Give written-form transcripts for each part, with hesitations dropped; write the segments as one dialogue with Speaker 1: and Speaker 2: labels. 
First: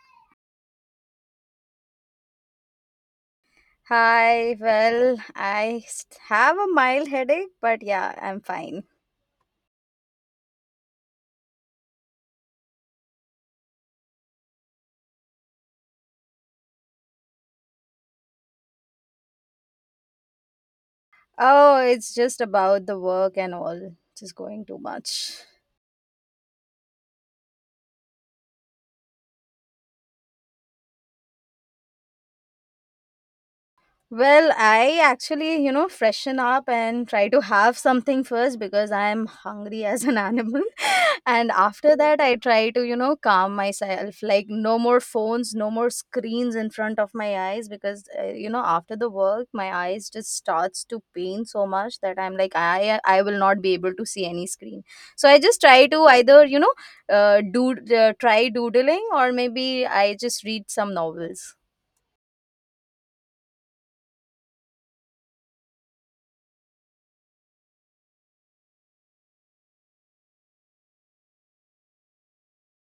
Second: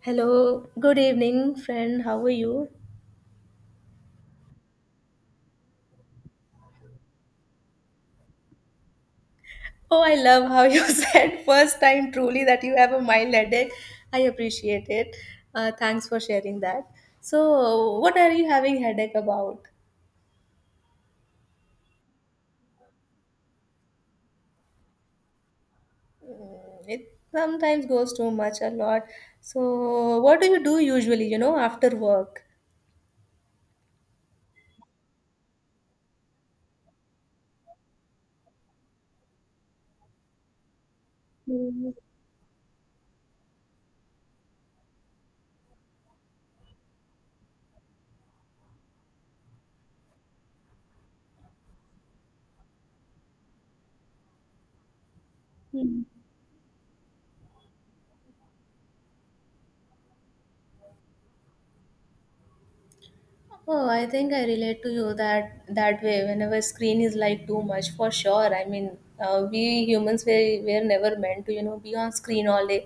Speaker 1: Hello, good evening, friend. How are you?
Speaker 2: Hi, well, have a mild headache, but yeah, I'm fine.
Speaker 1: Oh, I love how you said first time truly that you have a mild headache. I appreciate it. Thanks for sharing that. So, what are you having headache about?
Speaker 2: Oh, it's just about the work and all, just going too much.
Speaker 1: It sometimes goes too much, a lot. So, what do you do usually? You know, after work.
Speaker 2: Well, I actually, you know, freshen up and try to have something first because I am hungry as an animal. And after that, I try to, calm myself. Like, no more phones, no more screens in front of my eyes because, you know, after the work, my eyes just starts to pain so much that I'm like, I will not be able to see any screen. So I just try to either, you know, do try doodling or maybe I just read some novels.
Speaker 1: Oh, I think I relate to you that way. Whenever screen is like too much, for sure. I mean, we humans were never meant to, you know, be on screen all day.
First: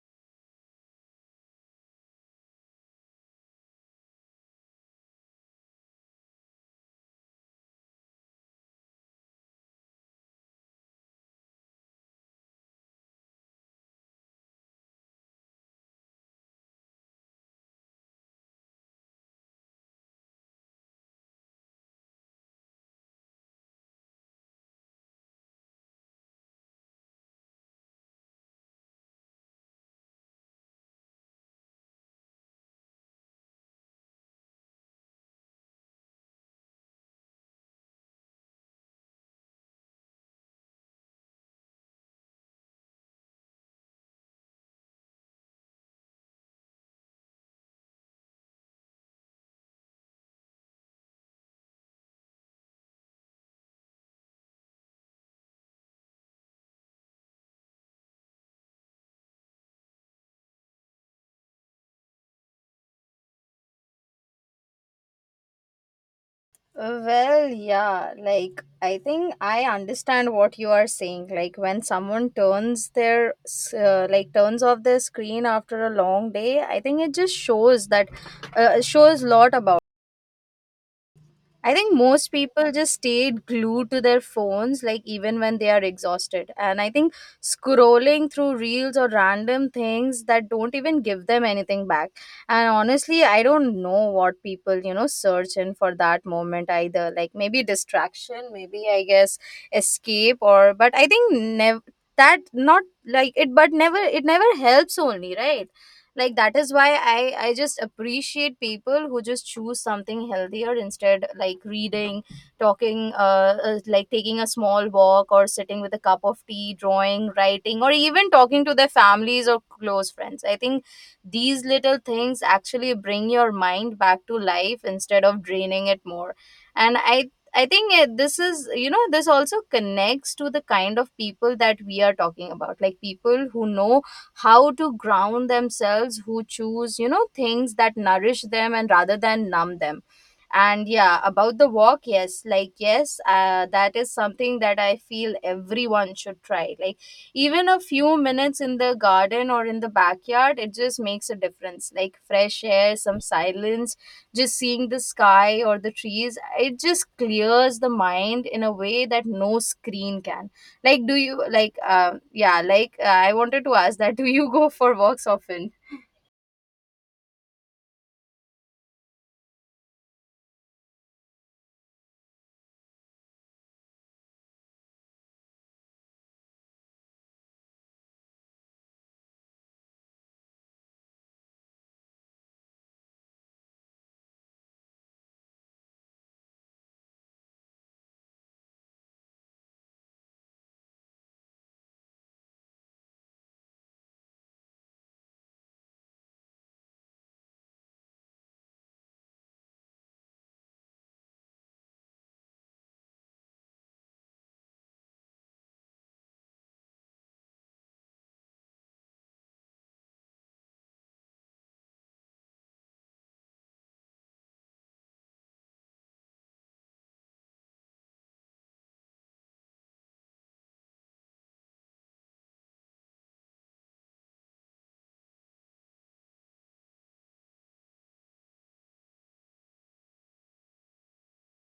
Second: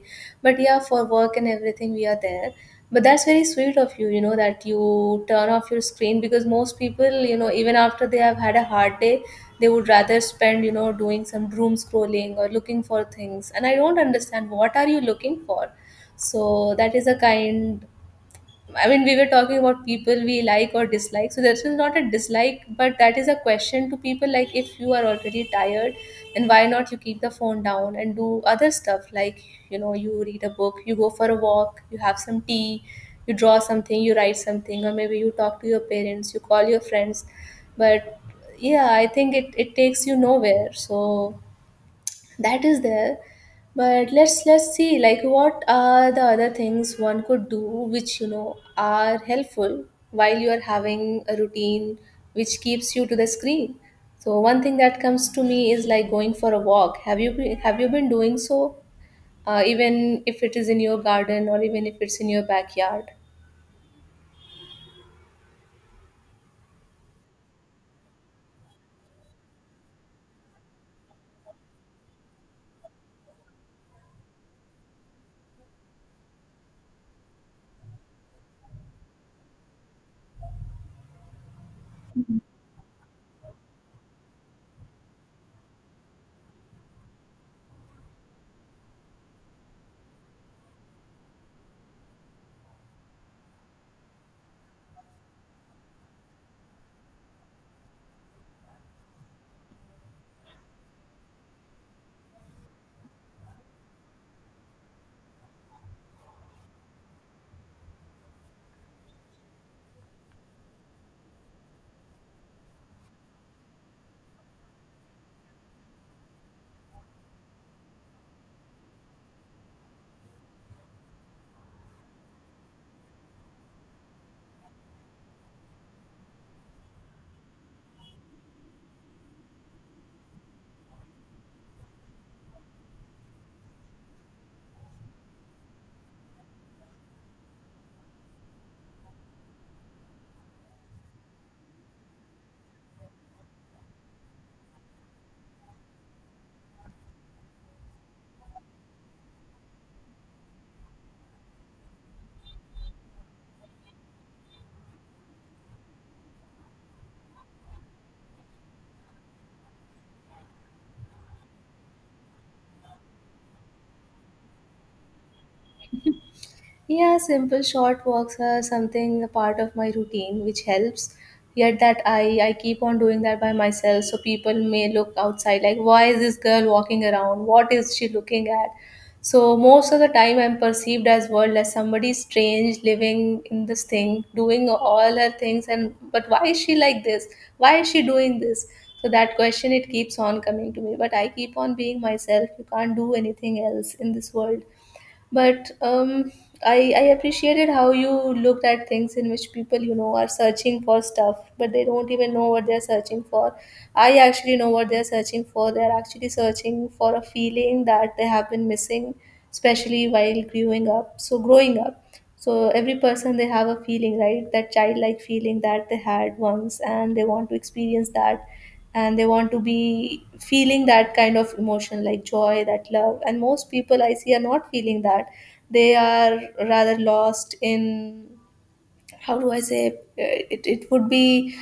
Speaker 1: But yeah, for work and everything, we are there. But that's very sweet of you, you know, that you turn off your screen because most people, you know, even after they have had a hard day, they would rather spend, you know, doing some doom scrolling or looking for things. And I don't understand what are you looking for. So that is a kind. I mean, we were talking about people we like or dislike. So this is not a dislike, but that is a question to people. Like, if you are already tired, then why not you keep the phone down and do other stuff? Like, you know, you read a book, you go for a walk, you have some tea, you draw something, you write something, or maybe you talk to your parents, you call your friends. But yeah, I think it takes you nowhere. So that is there, but let's see like what are the other things one could do which you know are helpful while you are having a routine which keeps you to the screen. So one thing that comes to me is like going for a walk. Have you been, have you been doing so, even if it is in your garden or even if it's in your backyard?
Speaker 2: Well, yeah, like I think I understand what you are saying. Like when someone turns like turns off their screen after a long day, I think it just shows that shows lot about. I think most people just stayed glued to their phones, like even when they are exhausted. And I think scrolling through reels or random things that don't even give them anything back. And honestly, I don't know what people, you know, search in for that moment either. Like maybe distraction, maybe I guess escape, or but I think never that not like it, but never it never helps only, right? Like that is why i I just appreciate people who just choose something healthier instead, like reading, talking, like taking a small walk or sitting with a cup of tea, drawing, writing, or even talking to their families or close friends. I think these little things actually bring your mind back to life instead of draining it more. And I think this is, you know, this also connects to the kind of people that we are talking about. Like people who know how to ground themselves, who choose, you know, things that nourish them and rather than numb them. And yeah, about the walk, yes, like, yes, that is something that I feel everyone should try. Like even a few minutes in the garden or in the backyard, it just makes a difference, like fresh air, some silence, just seeing the sky or the trees. It just clears the mind in a way that no screen can. Like, do you like, yeah, like, I wanted to ask that, do you go for walks often?
Speaker 1: Yeah, simple short walks are something a part of my routine which helps. Yet that I keep on doing that by myself. So people may look outside like, why is this girl walking around? What is she looking at? So most of the time I'm perceived as world as somebody strange living in this thing, doing all her things and but why is she like this? Why is she doing this? So that question it keeps on coming to me. But I keep on being myself. You can't do anything else in this world, but I appreciated how you looked at things in which people you know are searching for stuff but they don't even know what they're searching for. I actually know what they're searching for. They're actually searching for a feeling that they have been missing, especially while growing up. So growing up, so every person they have a feeling, right, that childlike feeling that they had once, and they want to experience that. And they want to be feeling that kind of emotion like joy, that love, and most people I see are not feeling that. They are rather lost in, how do I say, it would be,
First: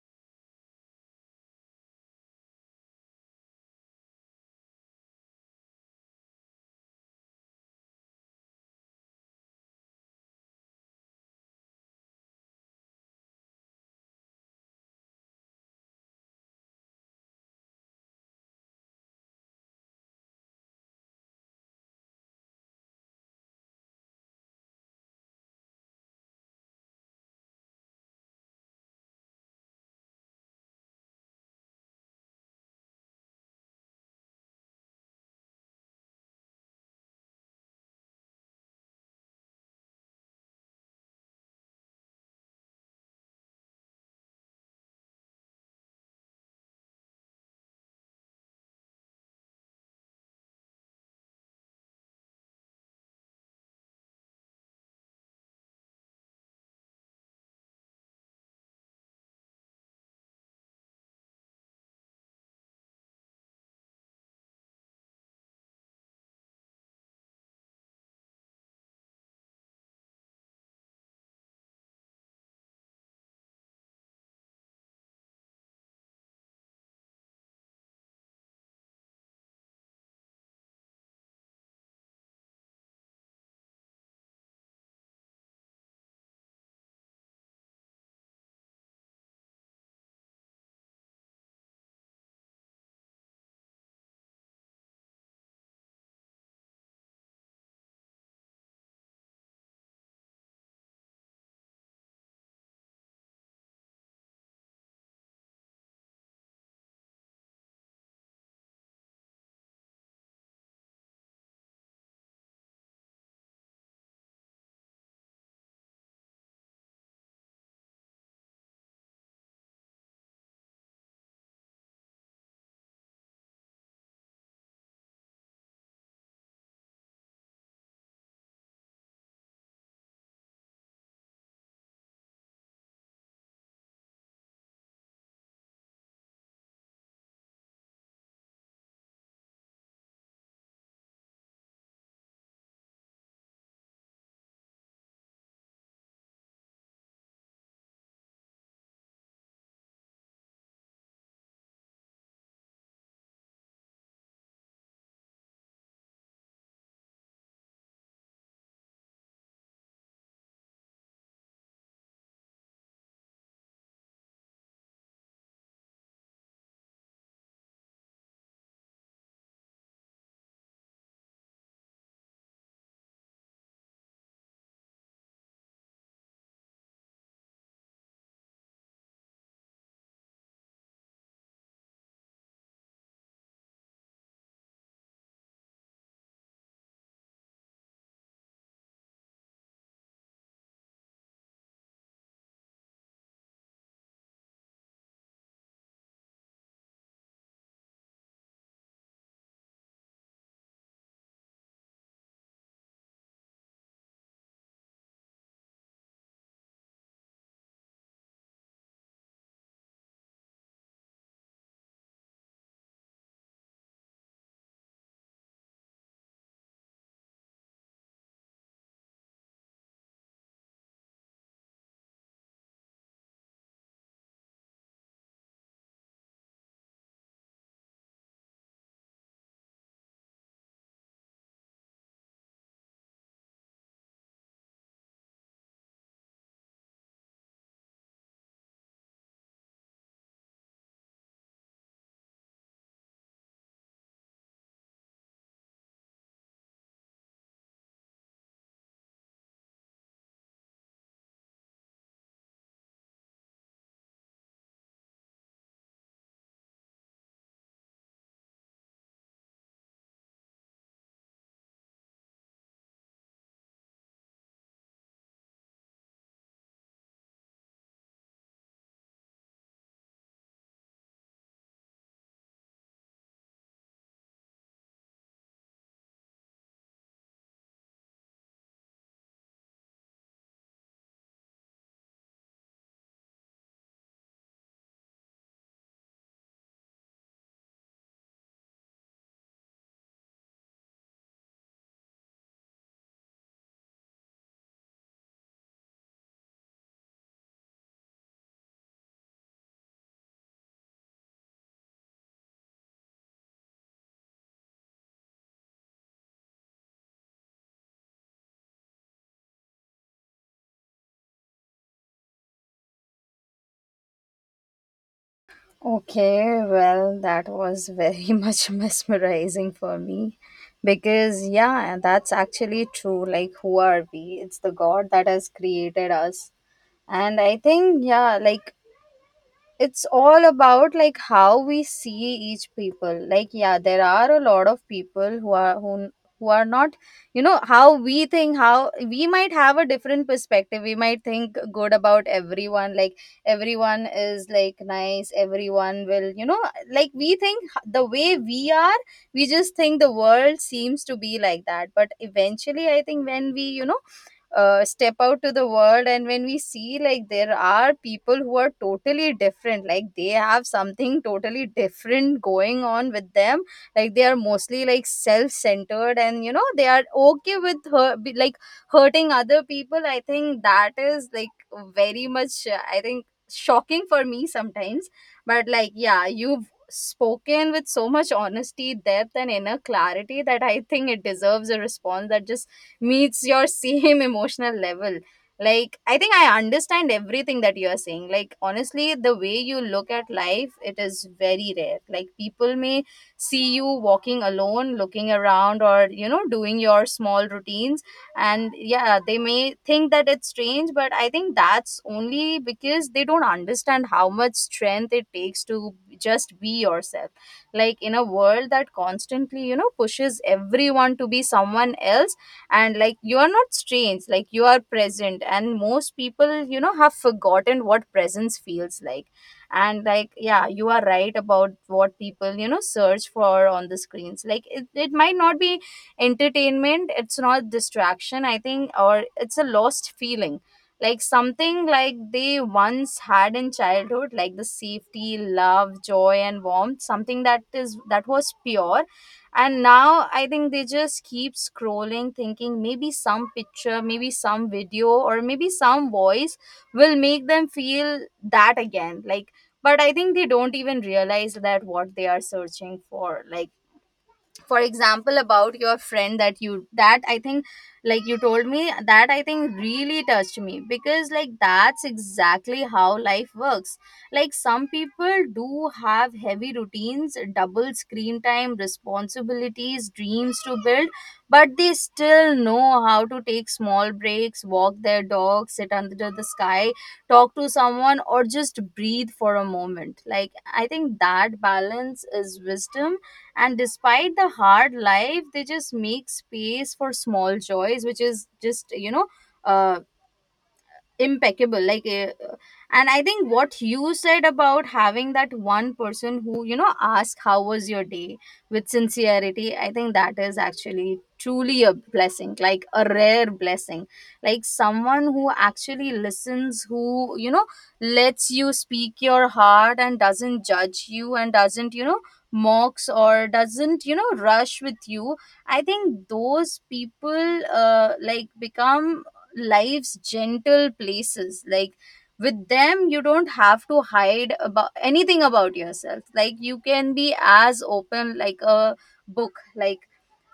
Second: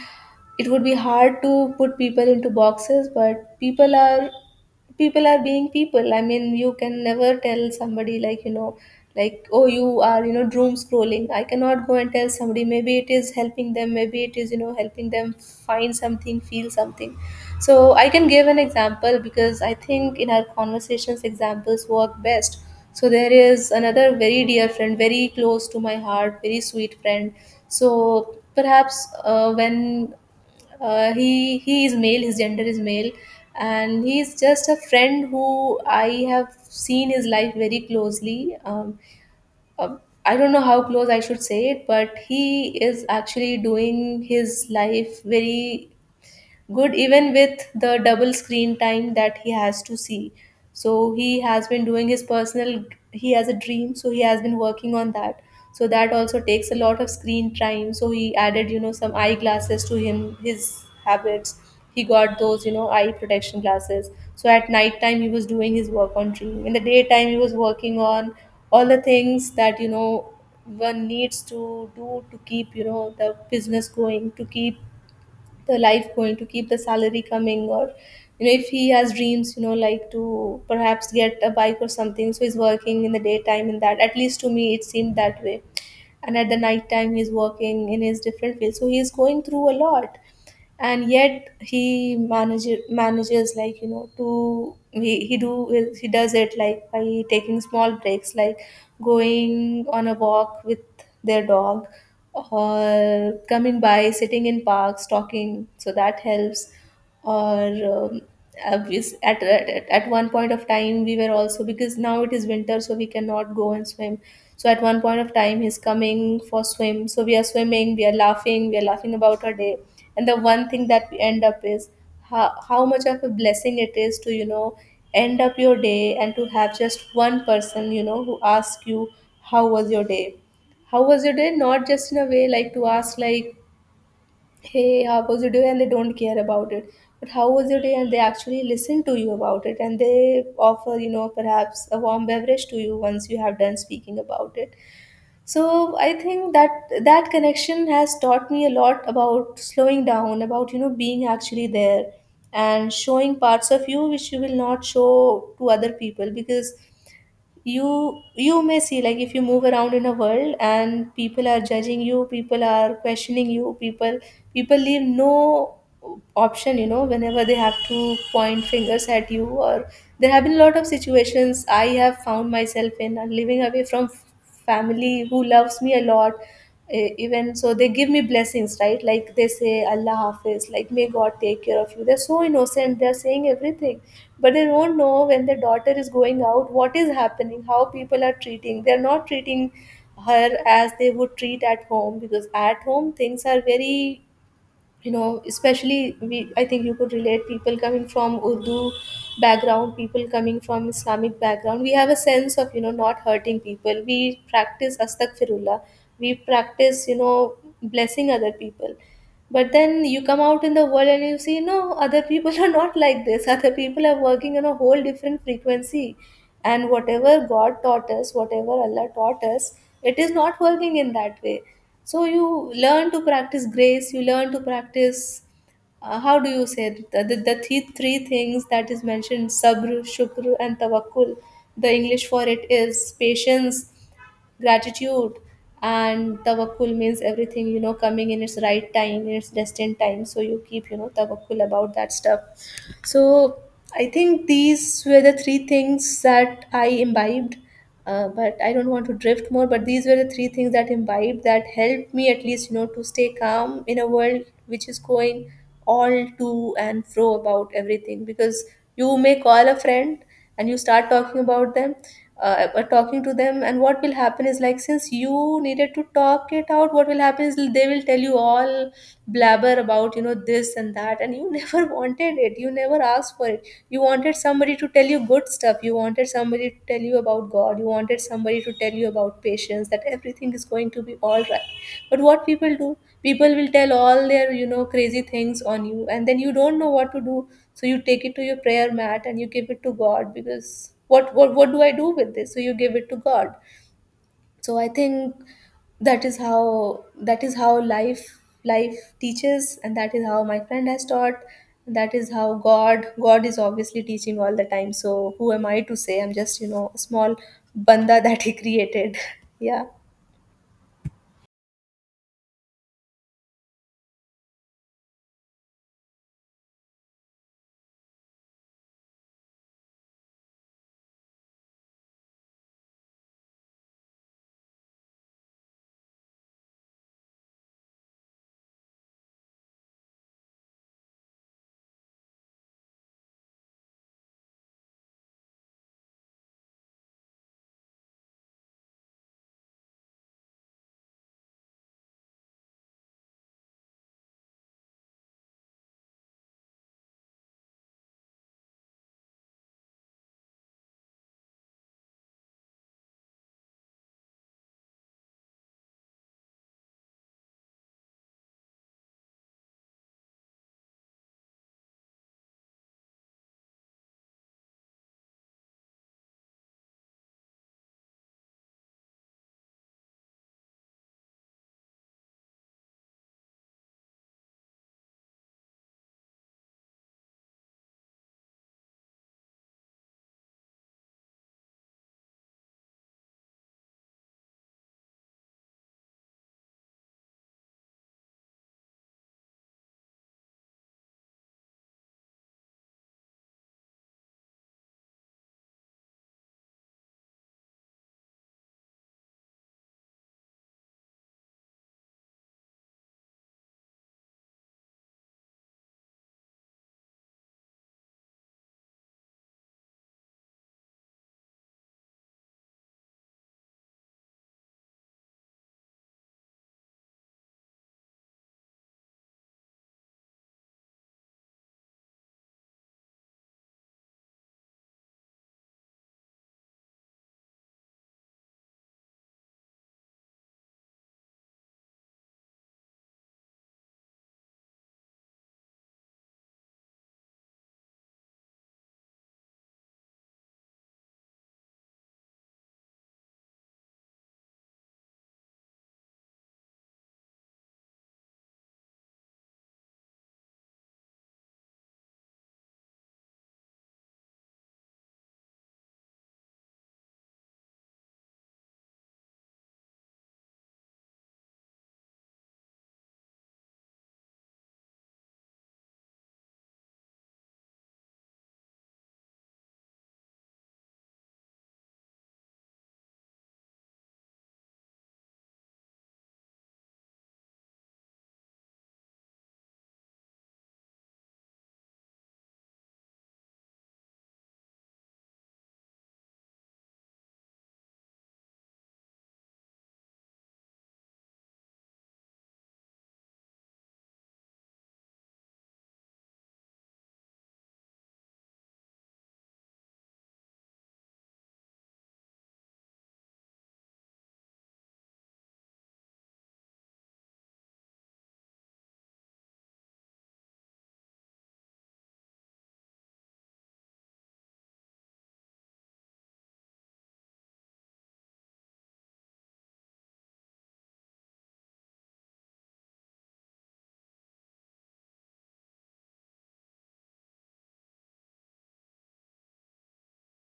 Speaker 1: it would be hard to put people into boxes, but people are, people are being people. I mean, you can never tell somebody like, you know, like, oh, you are, you know, doom scrolling. I cannot go and tell somebody. Maybe it is helping them, maybe it is, you know, helping them find something, feel something. So I can give an example, because I think in our conversations examples work best. So there is another very dear friend, very close to my heart, very sweet friend. So perhaps when, he is male, his gender is male, and he is just a friend who I have seen his life very closely. Uh, I don't know how close I should say it, but he is actually doing his life very good even with the double screen time that he has to see. So he has been doing his personal, he has a dream, so he has been working on that. So that also takes a lot of screen time. So he added, you know, some eyeglasses to him, his habits. He got those, you know, eye protection glasses. So at night time he was doing his work on dream. In the daytime he was working on all the things that, you know, one needs to do to keep, you know, the business going, to keep the life going, to keep the salary coming, or you know if he has dreams, you know, like to perhaps get a bike or something. So he's working in the daytime in that, at least to me it seemed that way. And at the night time he's working in his different field, so he's going through a lot. And yet he manages like, you know, to he do he does it like by taking small breaks, like going on a walk with their dog, or coming by sitting in parks talking, so that helps. Or obvious at, at one point of time we were also, because now it is winter so we cannot go and swim. So at one point of time he's coming for swim, so we are swimming, we are laughing, we are laughing about our day. And the one thing that we end up is how much of a blessing it is to, you know, end up your day and to have just one person, you know, who asks you how was your day. How was your day, not just in a way like to ask like, hey, how was your day, and they don't care about it. But how was your day, and they actually listen to you about it, and they offer, you know, perhaps a warm beverage to you once you have done speaking about it. So I think that that connection has taught me a lot about slowing down, about, you know, being actually there, and showing parts of you which you will not show to other people. Because you may see like if you move around in a world and people are judging you, people are questioning you, people, people leave no option, you know, whenever they have to point fingers at you. Or there have been a lot of situations I have found myself in, living away from family who loves me a lot. Even so they give me blessings, right, like they say Allah hafiz, like may God take care of you. They're so innocent, they're saying everything, but they don't know when their daughter is going out, what is happening, how people are treating, they're not treating her as they would treat at home. Because at home things are very, you know, especially we, I think you could relate, people coming from Urdu background, people coming from Islamic background, we have a sense of, you know, not hurting people. We practice astaghfirullah, we practice, you know, blessing other people. But then you come out in the world and you see, no, other people are not like this. Other people are working on a whole different frequency. And whatever God taught us, whatever Allah taught us, it is not working in that way. So you learn to practice grace, you learn to practice, how do you say it? The three things that is mentioned, sabr, shukr, and tawakkul. The English for it is patience, gratitude, and tawakkul means everything, you know, coming in its right time, in its destined time, so you keep, you know, tawakkul about that stuff. So I think these were the three things that I imbibed. But I don't want to drift more, but these were the three things that imbibed, that helped me at least, you know, to stay calm in a world which is going all to and fro about everything. Because you may call a friend and you start talking about them, talking to them, and what will happen is like, since you needed to talk it out, what will happen is they will tell you all blabber about, you know, this and that, and you never wanted it, you never asked for it. You wanted somebody to tell you good stuff, you wanted somebody to tell you about God, you wanted somebody to tell you about patience, that everything is going to be all right. But what people do, people will tell all their, you know, crazy things on you, and then you don't know what to do. So you take it to your prayer mat and you give it to God. Because what, what do I do with this? So you give it to God. So I think that is how, that is how life teaches, and that is how my friend has taught, and that is how God is obviously teaching all the time. So who am I to say? I'm just, you know, a small banda that he created. Yeah.
Speaker 2: Okay, well, that was very much mesmerizing for me because, yeah, that's actually true. Like, who are we? It's the God that has created us. And I think, yeah, like, it's all about like how we see each people. Like, yeah, there are a lot of people who are who are not, you know, how we think. How we might have a different perspective, we might think good about everyone, like everyone is like nice, everyone will, you know, like we think the way we are, we just think the world seems to be like that. But eventually, I think when we, you know, step out to the world and when we see, like, there are people who are totally different, like they have something totally different going on with them. Like they are mostly like self-centered and, you know, they are okay with like hurting other people. I think that is like very much, I think shocking for me sometimes. But like, yeah, you've spoken with so much honesty, depth, and inner clarity that I think it deserves a response that just meets your same emotional level. Like, I think I understand everything that you are saying. Like, honestly, the way you look at life, it is very rare. Like people may see you walking alone, looking around, or, you know, doing your small routines, and yeah, they may think that it's strange. But I think that's only because they don't understand how much strength it takes to just be yourself, like in a world that constantly, you know, pushes everyone to be someone else. And like, you are not strange. Like, you are present, and most people, you know, have forgotten what presence feels like. And like, yeah, you are right about what people, you know, search for on the screens. Like, it might not be entertainment, it's not distraction, I think, or it's a lost feeling. Like something like they once had in childhood, like the safety, love, joy, and warmth, something that is that was pure. And now I think they just keep scrolling, thinking maybe some picture, maybe some video, or maybe some voice will make them feel that again. Like, but I think they don't even realize that what they are searching for. Like for example, about your friend that you that I think, like you told me, that I think really touched me because like that's exactly how life works. Like some people do have heavy routines, double screen time, responsibilities, dreams to build, but they still know how to take small breaks, walk their dog, sit under the sky, talk to someone, or just breathe for a moment. Like, I think that balance is wisdom. And despite the hard life, they just make space for small joys, which is just, you know, uh, impeccable, and I think what you said about having that one person who, you know, ask how was your day, with sincerity, I think that is actually truly a blessing, like a rare blessing. Like someone who actually listens, who, you know, lets you speak your heart and doesn't judge you and doesn't, you know, mocks or doesn't, you know, rush with you. I think those people, like become life's gentle places. Like with them, you don't have to hide about anything about yourself, like you can be as open like a book. Like,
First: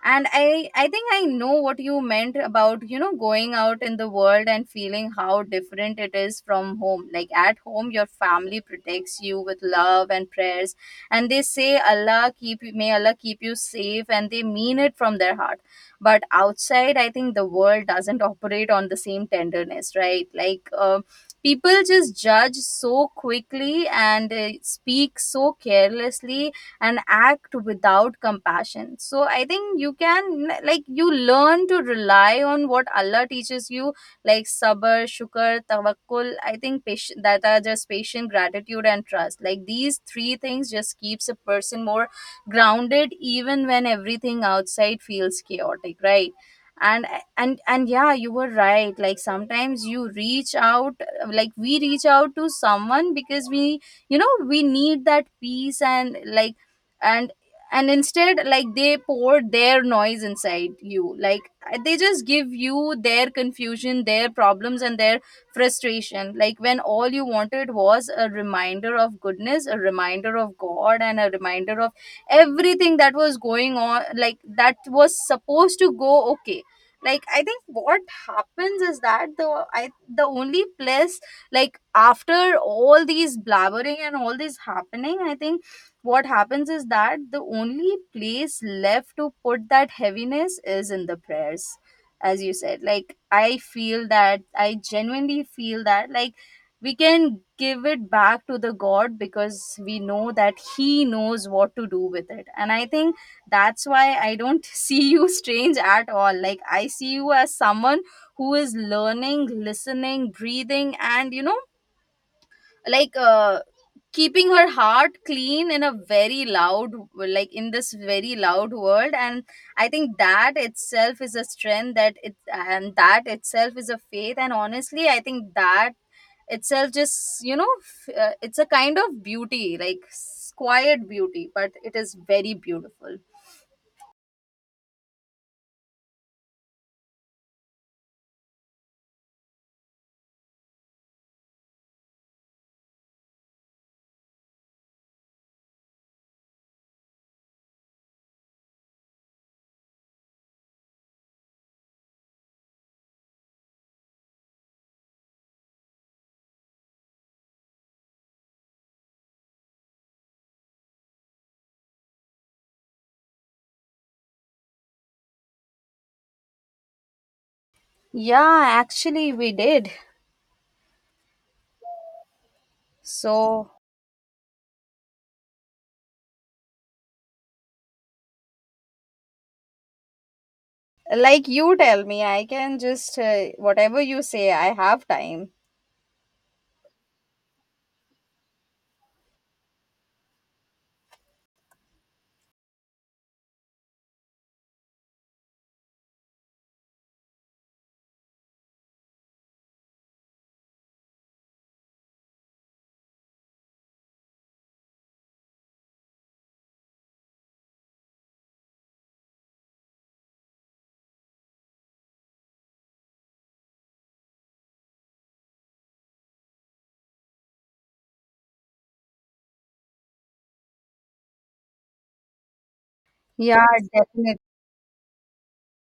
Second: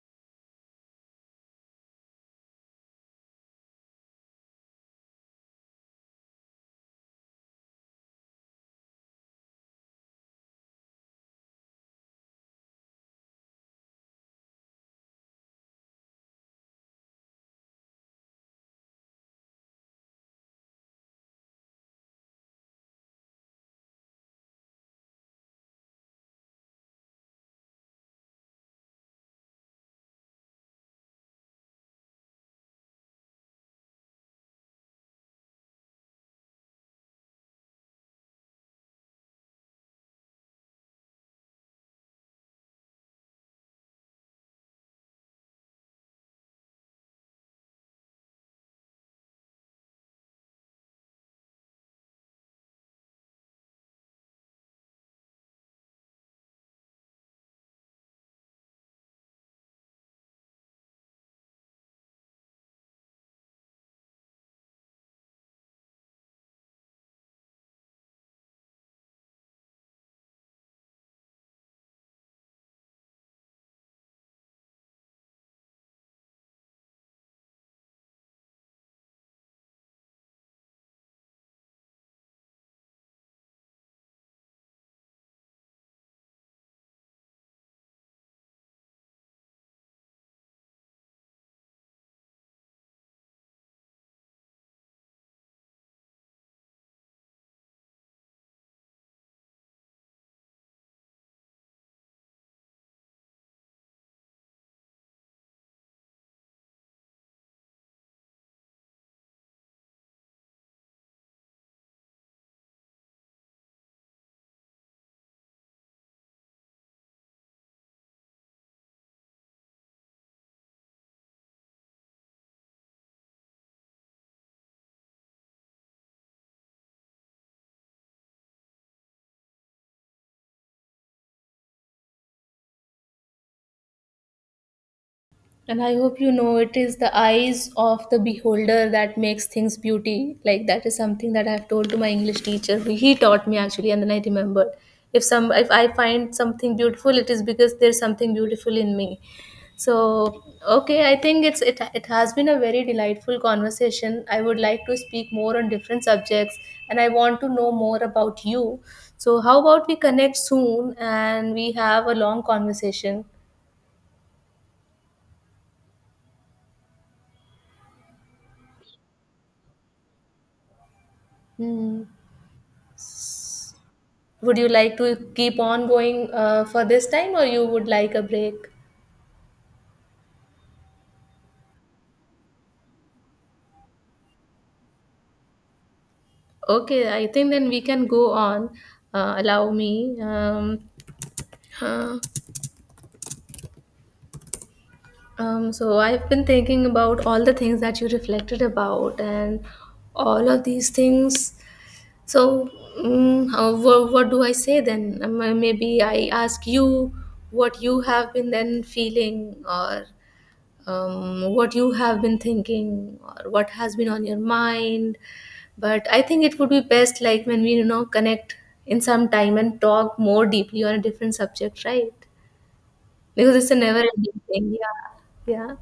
Speaker 2: and I think I know what you meant about, you know, going out in the world and feeling how different it is from home. Like at home, your family protects you with love and prayers, and they say, allah keep may Allah keep you safe, and they mean it from their heart. But outside, I think the world doesn't operate on the same tenderness, right? Like, people just judge so quickly and speak so carelessly and act without compassion. So I think you can, like, you learn to rely on what Allah teaches you, like sabr, shukr, tawakkul. I think patient, that are just patient, gratitude, and trust. Like these three things just keeps a person more grounded even when everything outside feels chaotic, right? And and and yeah, you were right. Like sometimes you reach out, like we reach out to someone because we you know, we need that peace. And like, and and instead, like, they pour their noise inside you, like they just give you their confusion, their problems, and their frustration, like when all you wanted was a reminder of goodness, a reminder of God, and a reminder of everything that was going on, like that was supposed to go okay. Like, I think what happens is that the only place, like after all these blabbering and all this happening, I think what happens is that the only place left to put that heaviness is in the prayers, as you said. Like, I feel that, I genuinely feel that, like we can give it back to the God because we know that he knows what to do with it. And I think that's why I don't see you strange at all. Like, I see you as someone who is learning, listening, breathing, and, you know, like, keeping her heart clean in a very loud, like in this very loud world. And I think that itself is a strength, that it and that itself is a faith. And honestly, I think that itself just, you know, it's a kind of beauty, quiet beauty, but it is very beautiful.
Speaker 1: And I hope you know it is the eyes of the beholder that makes things beauty. Like that is something that I've told to my English teacher. He taught me actually, and then I remembered. If some if I find something beautiful, it is because there's something beautiful in me. So okay, I think it's, it has been a very delightful conversation. I would like to speak more on different subjects, and I want to know more about you. So how about we connect soon and we have a long conversation?
Speaker 2: Yeah, actually we did.
Speaker 1: Hmm.
Speaker 2: So,
Speaker 1: Would you like to keep on going for this time, or you would like a break?
Speaker 2: like, you tell me, I can just, whatever you say, I have time.
Speaker 1: Okay, I think then we can go on. Allow me. Uh, so I've been thinking about all the things that you reflected about and all of these things. So, how, what do I say then? Maybe I ask you what you have been then feeling, or what you have been thinking, or what has been on your mind. But I think it would be best like when we, you know, connect in some time and talk more deeply on a different subject, right? Because
Speaker 2: Yeah,
Speaker 1: it's a never
Speaker 2: definitely.
Speaker 1: ending thing. Yeah. Yeah,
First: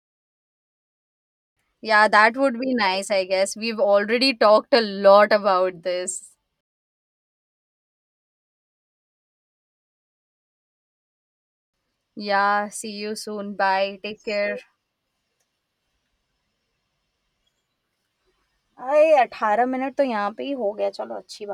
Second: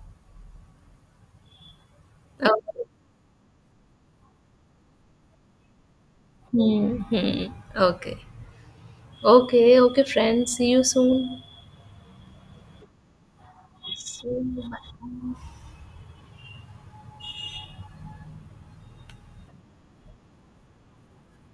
Speaker 2: Yeah, that would be
Speaker 1: okay.
Speaker 2: nice, I guess. We've already talked a lot about this.
Speaker 1: Hmm. Hmm. Okay. Okay, okay friends, see you soon.
Speaker 2: Yeah, see you soon. Bye. Take
Speaker 1: See
Speaker 2: care.
Speaker 1: you. Bye.
Speaker 2: अरे अठारह minute तो यहाँ पे ही हो गया, चलो अच्छी बात।